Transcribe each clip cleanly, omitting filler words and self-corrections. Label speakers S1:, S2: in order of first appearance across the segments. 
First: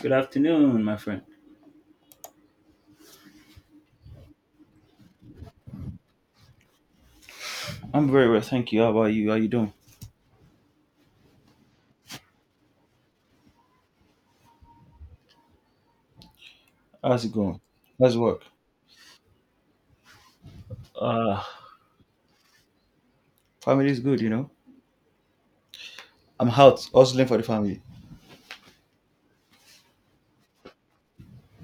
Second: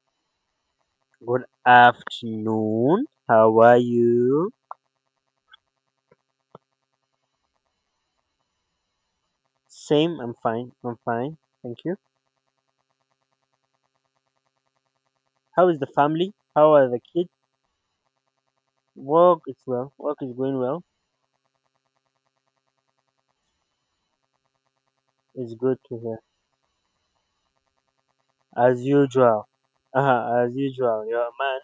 S1: Good afternoon, my friend.
S2: Good afternoon. How are you?
S1: I'm very well, thank you. How about you? How you doing?
S2: Same, I'm fine. Thank you. How is the family? How are the
S1: How's
S2: kids?
S1: it going? How's work?
S2: Work is well. Work is going well.
S1: Uh Family is good, you know.
S2: It's good to hear.
S1: I'm out hustling for the family,
S2: As usual. As usual. You're a man.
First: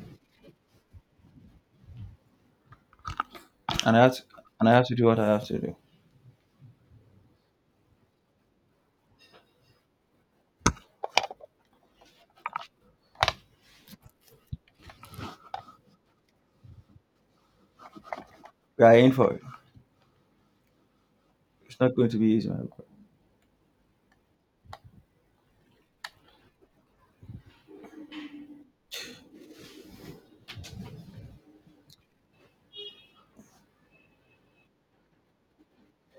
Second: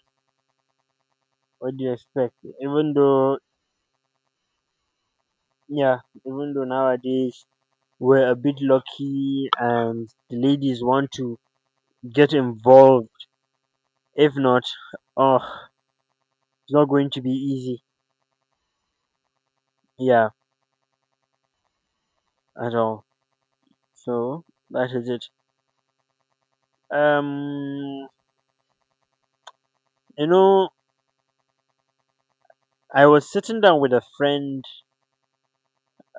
S2: What do you expect? Even though,
S1: and I have to, and I have to do what I have to do.
S2: yeah, even though nowadays we're a bit lucky and the ladies want to get involved. If not, oh, it's not going to be easy.
S1: We are in for it.
S2: Yeah,
S1: It's not going to be easy, my
S2: at
S1: brother.
S2: all. So, that is it. Um, you know, I was sitting down with a friend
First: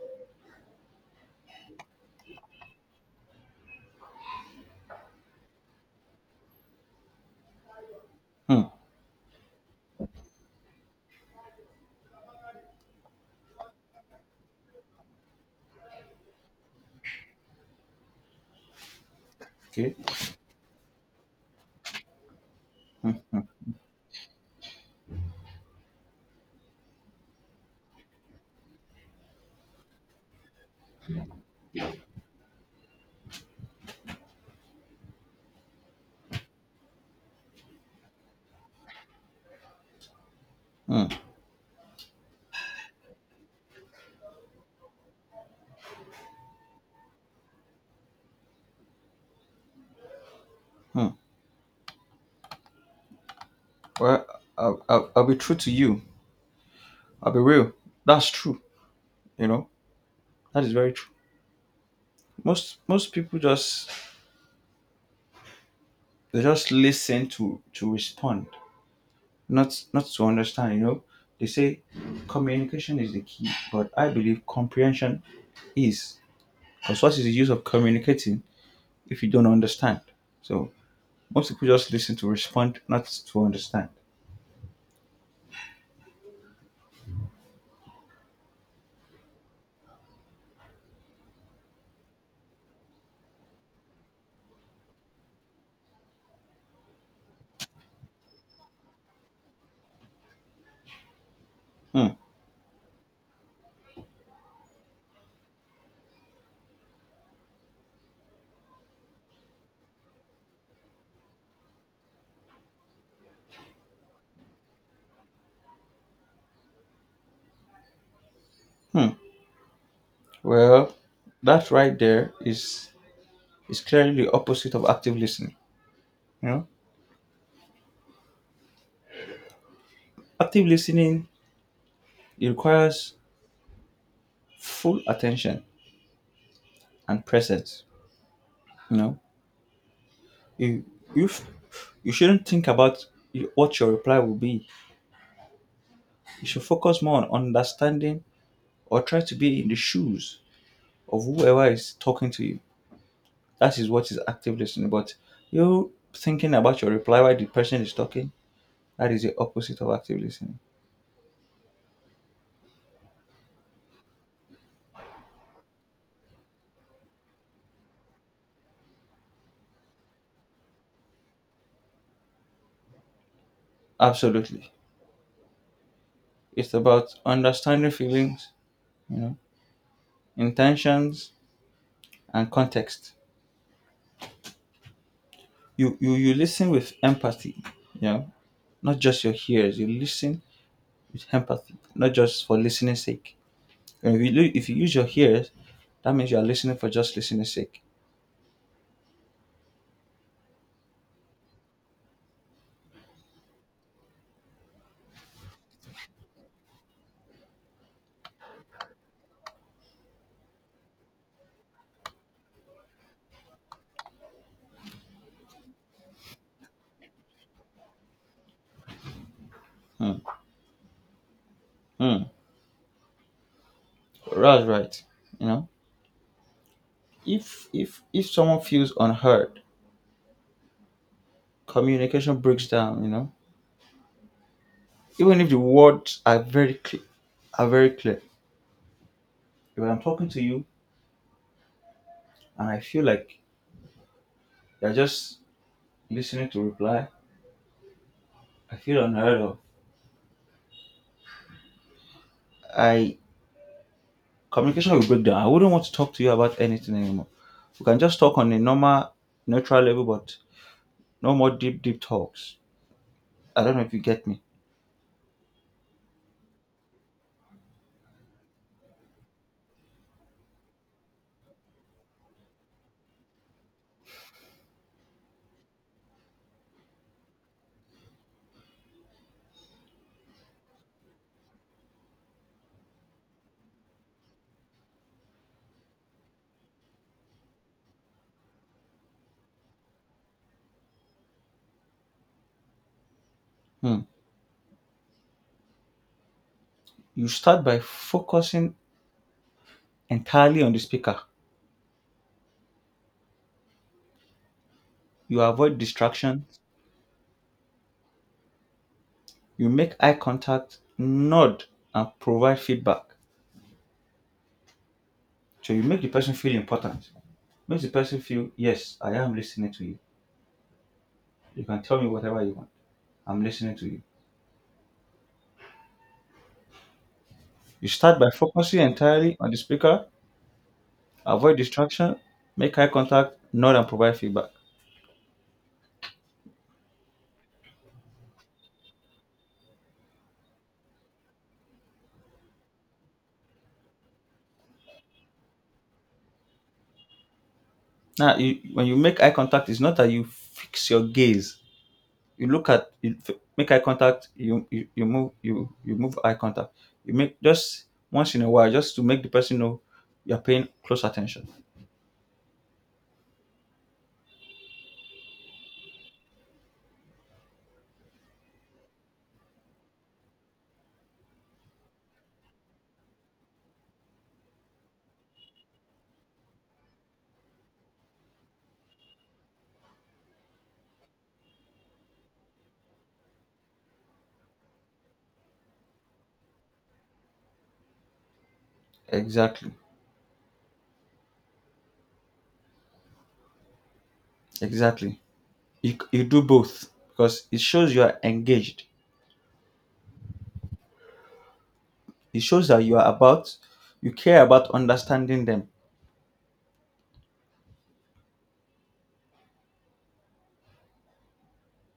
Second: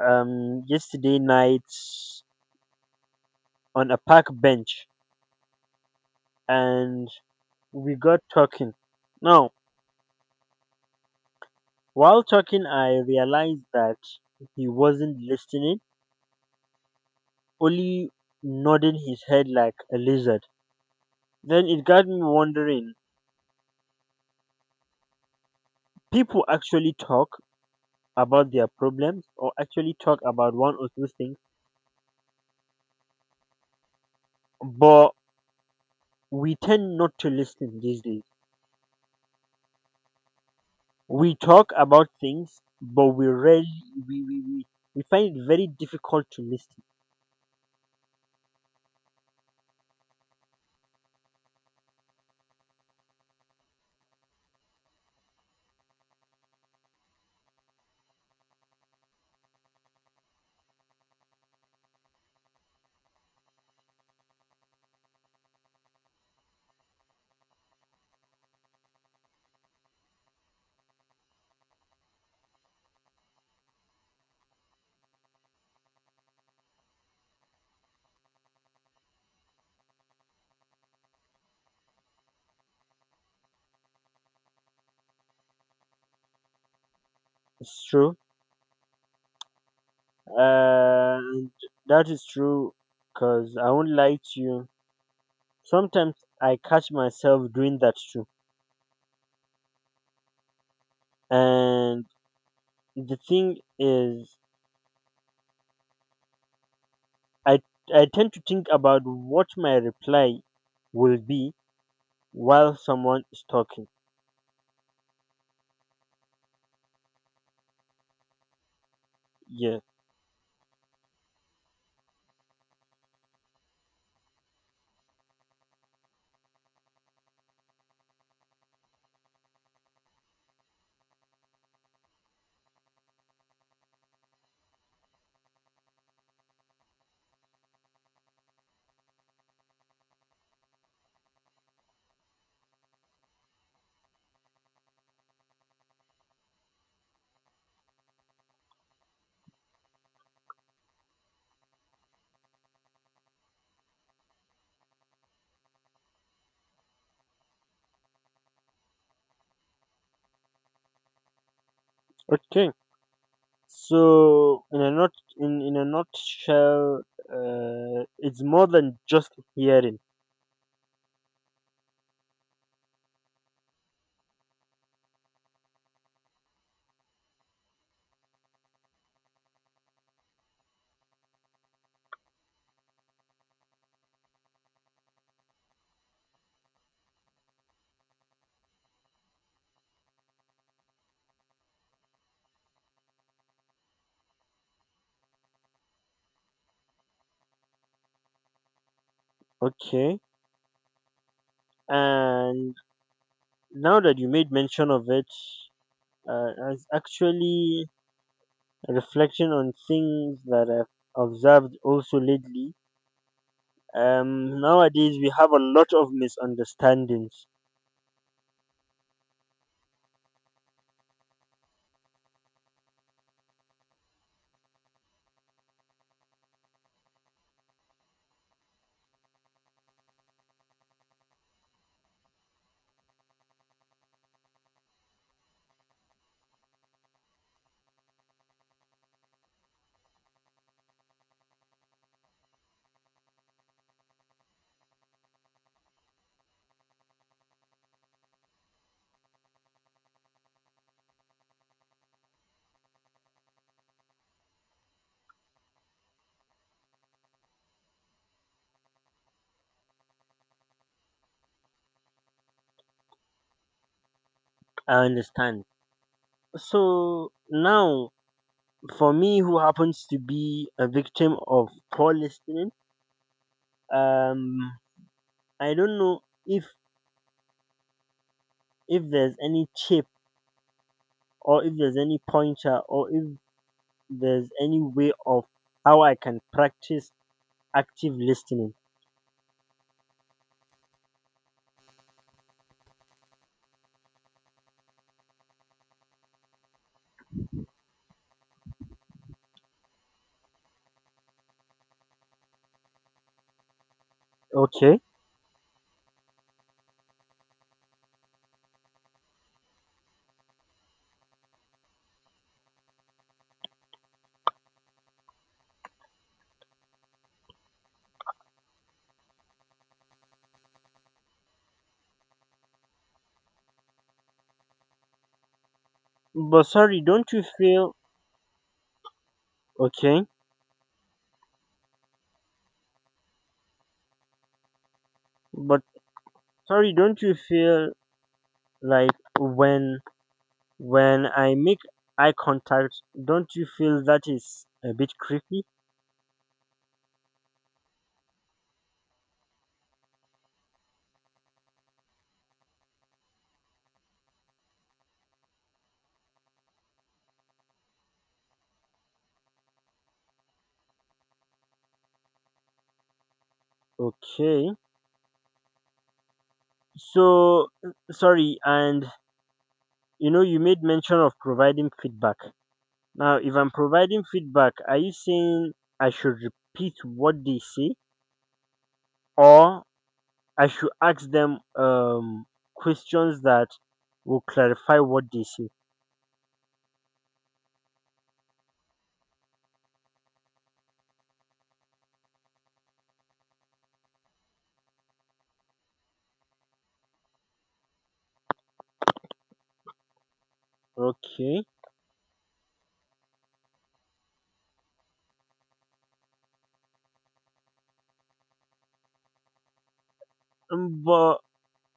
S2: yesterday night on a park bench and we got
S1: Hmm.
S2: talking. Now, while talking, I realized that he wasn't listening, only nodding his head like
S1: Okay.
S2: a lizard. Then it got me wondering,
S1: Hmm.
S2: people actually talk about their problems or actually talk about one or two things, but we tend not to listen these days.
S1: Hmm.
S2: We talk about things but we rarely we, we, we, we find it very difficult to listen.
S1: hmm. Well, I'll be true to you. I'll be real. That's true. You know, that is very true. Most people just they just listen to respond. Not to understand, you know, they say communication is the key, but I believe comprehension is, because what is the use of communicating if you don't understand? So most people just listen to respond, not to understand.
S2: It's true. And that is true because I won't lie to you, sometimes I catch myself doing that too. And
S1: Hmm.
S2: the thing is, i I tend to think about what my reply will be while someone is talking.
S1: Hmm.
S2: Yeah.
S1: Well, that right there is clearly the opposite of active listening. You know, active listening, it requires full attention and presence. You know, you you, you shouldn't think about what your reply will be. You should focus more on understanding or try to be in the shoes of whoever is talking to you. That is what is active listening. But you thinking about your reply while the person is talking, that is the opposite of active listening.
S2: Okay. So in a not In a nutshell, it's more than just hearing.
S1: Absolutely. It's about understanding feelings, you know, intentions and context. You listen with empathy, you know, not just your ears. You listen with empathy, not just for listening's sake. And if you, if you use your ears, that means you are listening for just listening's sake.
S2: Okay, and now that you made mention of it, I was actually reflecting on things that I've observed also lately. Nowadays we have a lot of misunderstandings.
S1: Hmm. Mm. That's right. You know, if someone feels unheard, communication breaks down. You know, even if the words are very clear, are very clear. If I'm talking to you and I feel like you're just listening to reply, I feel unheard of. I Communication will break down. I wouldn't want to talk to you about anything anymore. We can just talk on a normal, neutral level, but no more deep, deep talks. I don't know if you get me.
S2: I understand. So now, for me, who happens to be a victim of poor listening, um, I don't know if if there's any chip, or if there's any pointer, or if there's any way of how I can practice active listening.
S1: Hmm. You start by focusing entirely on the speaker.
S2: Okay.
S1: You avoid distractions, you make eye contact, nod, and provide feedback. So you make the person feel important. Makes the person feel, yes, I am listening to you. You can tell me whatever you want. I'm listening to you.
S2: But sorry, don't you
S1: You
S2: feel
S1: start by focusing entirely on the speaker,
S2: okay?
S1: avoid distraction, make eye contact, nod, and provide feedback.
S2: But sorry, don't you feel like when when I make eye contact, don't you feel that is a bit creepy?
S1: Now, when you make eye contact, it's not that you fix your gaze. You look at you make eye contact, you move, you move eye contact. You make just once in a while, just to make the person know you're paying close attention.
S2: Okay. So sorry, and you know you made mention of providing feedback. Now, if I'm providing feedback, are you saying I should repeat what they say, or I should ask them questions that will clarify what they say?
S1: Exactly. Exactly. You do both because it shows you are engaged.
S2: Okay.
S1: It shows that you care about understanding them.
S2: Um, But,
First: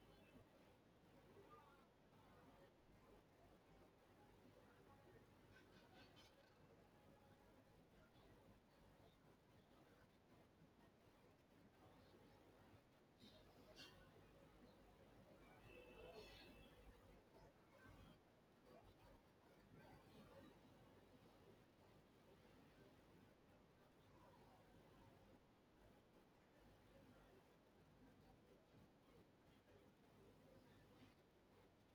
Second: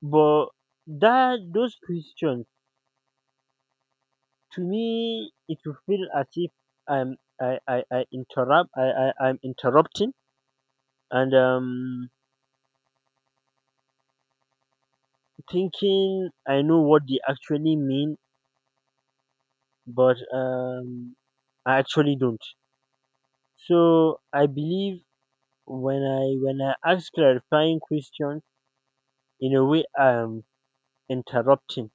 S2: but that those questions, to me, it will feel as if I'm, I, I, I interrupt, I, I'm interrupting, and thinking I know what they actually mean, but I actually don't. So I believe when I ask clarifying questions, in a way I'm interrupting.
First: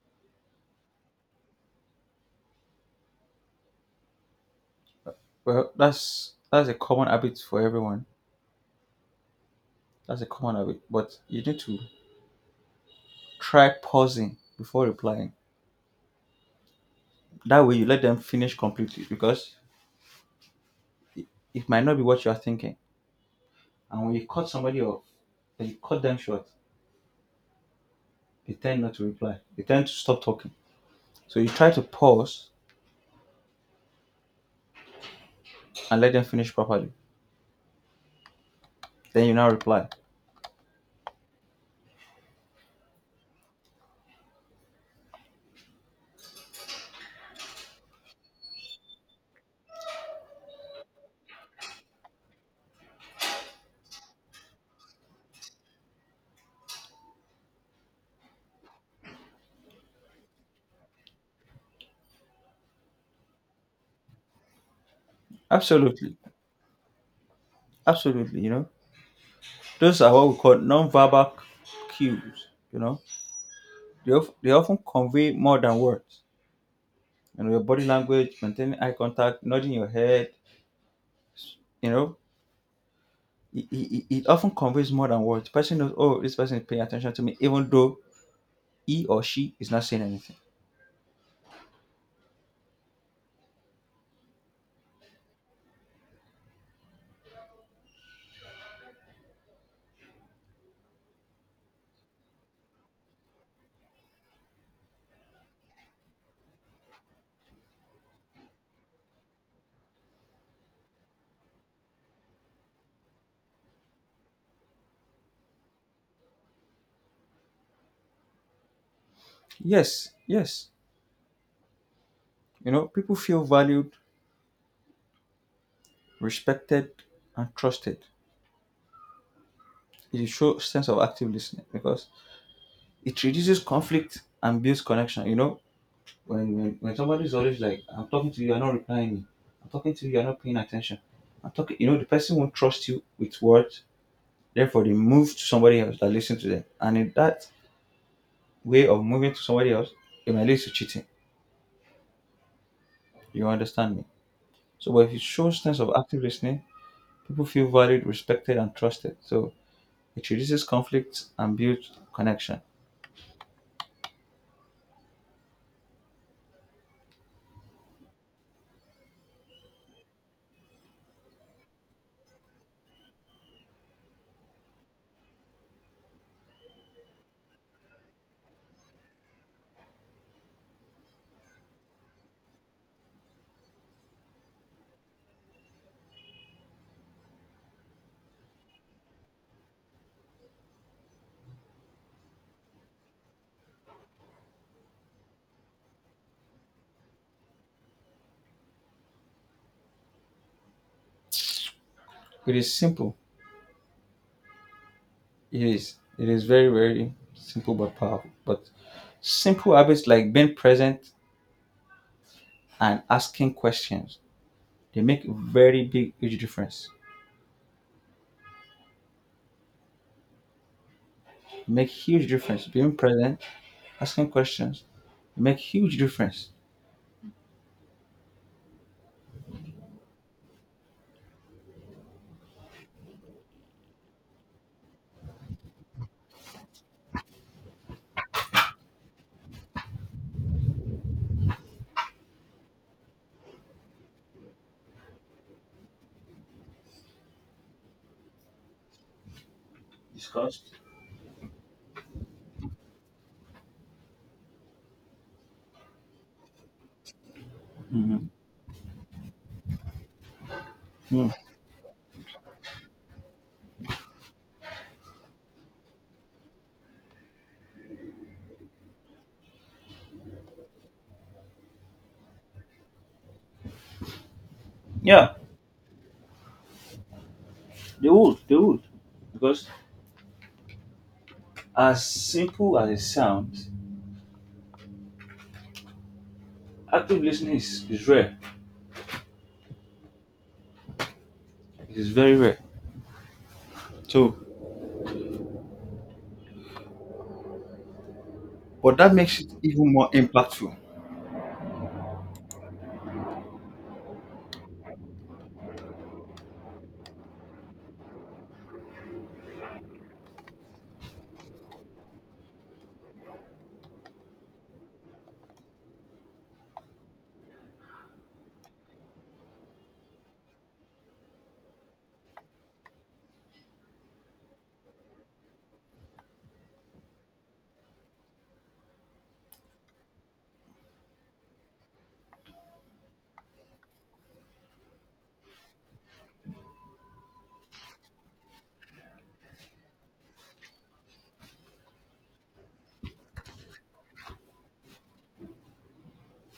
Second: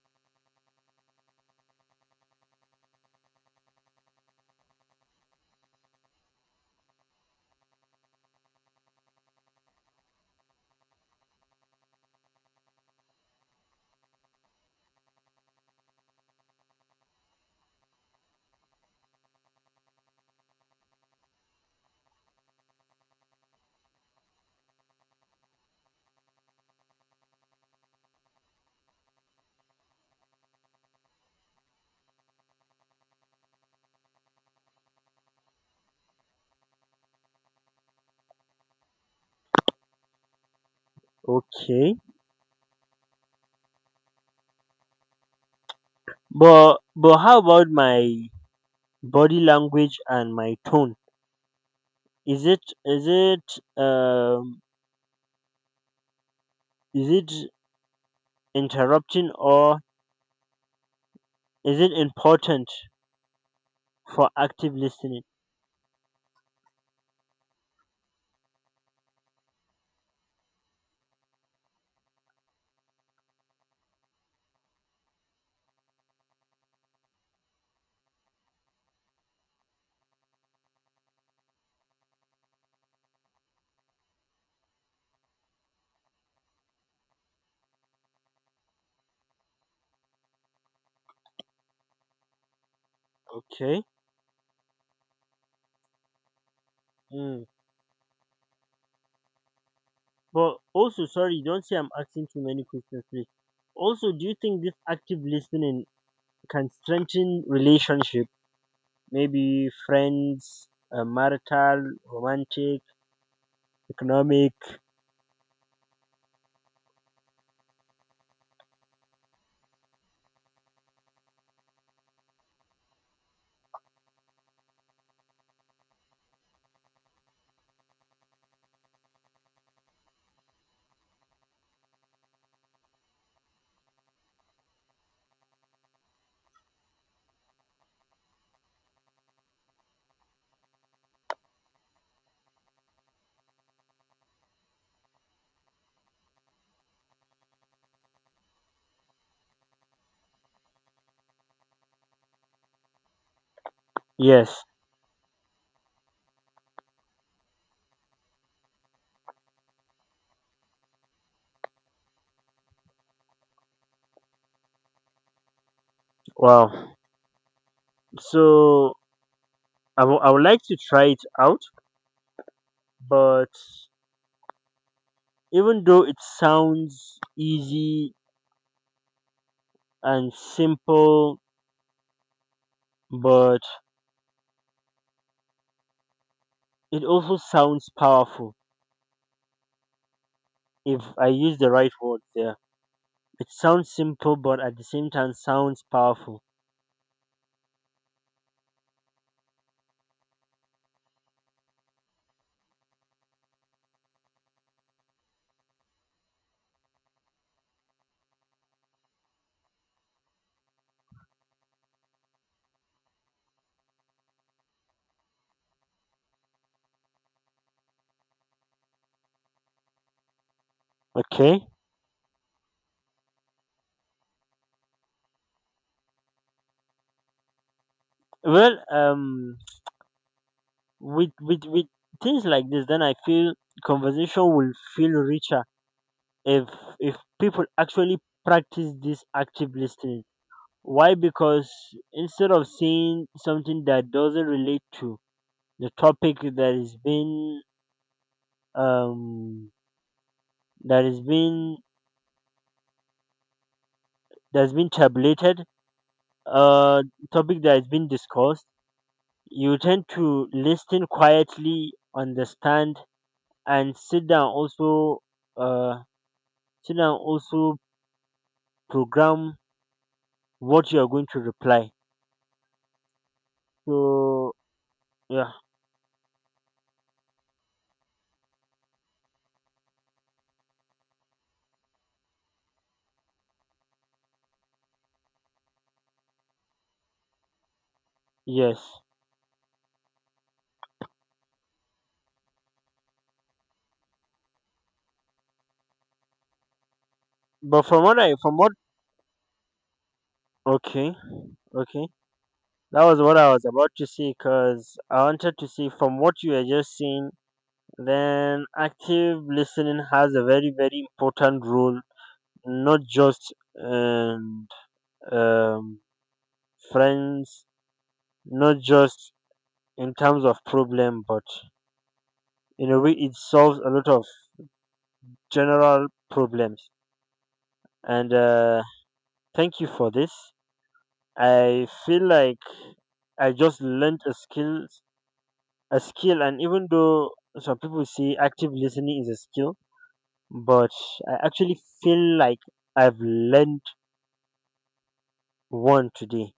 S1: Well, that's a common habit for everyone. That's a common habit, but you need to try pausing before replying. That way you let them finish completely, because it might not be what you are thinking. And when you cut somebody off, and you cut them short, they tend not to reply. They tend to stop talking. So you try to pause and let them finish properly. Then you now reply.
S2: Okay. But how about my body language and my tone? Is it is it um is it interrupting, or is it important for active listening?
S1: Absolutely. Absolutely. You know, those are what we call non-verbal cues. You know, they often convey more than words. You know, your body language, maintaining eye contact, nodding your head, you know, it often conveys more than words. Person knows, oh, this person is paying attention to me, even though he or she is not saying anything.
S2: Okay. Mm. But also sorry, don't say I'm asking too many questions, please. Also, do you think this active listening can strengthen relationship? Maybe friends, marital, romantic, economic.
S1: Yes, yes. You know, people feel valued, respected, and trusted. It shows sense of active listening because it reduces conflict and builds connection. You know, when somebody is always like, "I'm talking to you, you're not replying me. I'm talking to you, you're not paying attention. I'm talking," you know, the person won't trust you with words. Therefore, they move to somebody else that listens to them, and in that way of moving to somebody else, it might lead to cheating. You understand me?
S2: Yes.
S1: So, but if it shows sense of active listening, people feel valued, respected, and trusted. So it reduces conflict and builds connection.
S2: Wow. So I would like to try it out, but even though it sounds easy and simple, but it also sounds powerful if I use the right words there. It sounds simple, but at the same time sounds powerful.
S1: It is simple. It is. It is very, very simple but powerful. But simple habits like being present and asking questions, they make very big, huge difference.
S2: Okay.
S1: They make huge difference. Being present, asking questions, they make huge difference.
S2: Well, with things like this, then I feel conversation will feel richer if if people actually practice this active listening. Why? Because instead of saying something that doesn't relate to the topic that is being um
S1: Discussed.
S2: that is being that's been tabulated, uh topic that has been discussed, you tend to listen
S1: Hmm.
S2: quietly, understand, and sit down also, uh sit down also, program what you are going to reply. So
S1: Yeah,
S2: yeah,
S1: they would, they would. Because as simple as it sounds, active listening is rare.
S2: yes.
S1: It is very rare. So
S2: But from what I from what
S1: but that makes it even more impactful.
S2: okay, okay. That was what I was about to say, because I wanted to say from what you are just saying, then active listening has a very, very important role, not just and um, friends, not just in terms of problem, but in a way it solves a lot of general problems. And thank you for this. I feel like I just learned a skill, and even though some people say active listening is a skill, but I actually feel like I've learned one today.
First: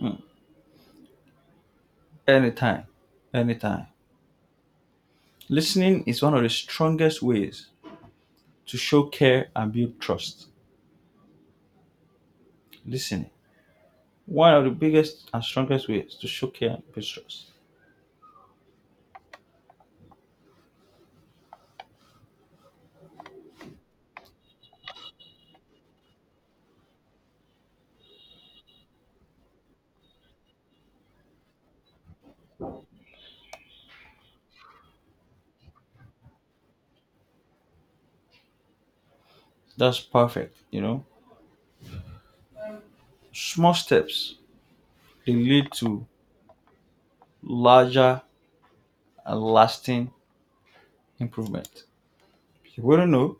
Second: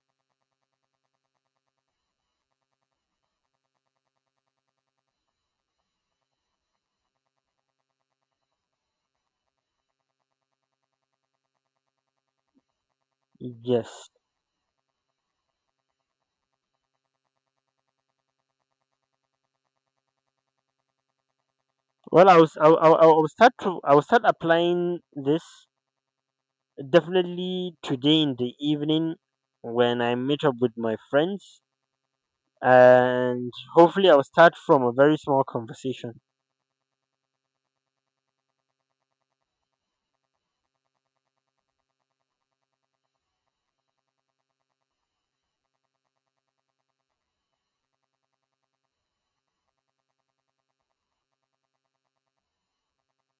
S1: Mm. Anytime, anytime. Listening is one of the strongest ways to show care and build trust. Listening.
S2: Yes.
S1: One of the biggest and strongest ways to show care and build trust.
S2: I will I will start applying this definitely today in the evening when I meet up with my friends, and hopefully I will start from a very small conversation.
S1: That's perfect, you know. Small steps, they lead to larger and lasting improvement. You wouldn't know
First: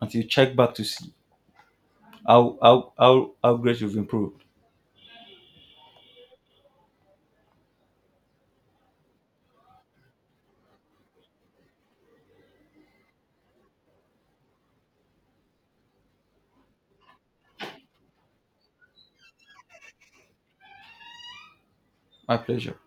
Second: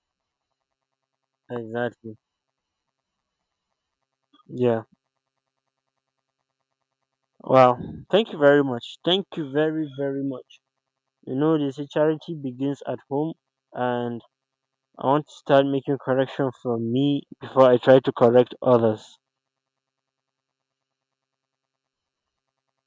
S1: until you check back to see
S2: Exactly.
S1: how great you've improved.
S2: Yeah. Wow. Thank you very much. Thank you very, very much. You know, they say charity begins at home, and I want to start making correction from me before I try to correct others.
S1: My pleasure.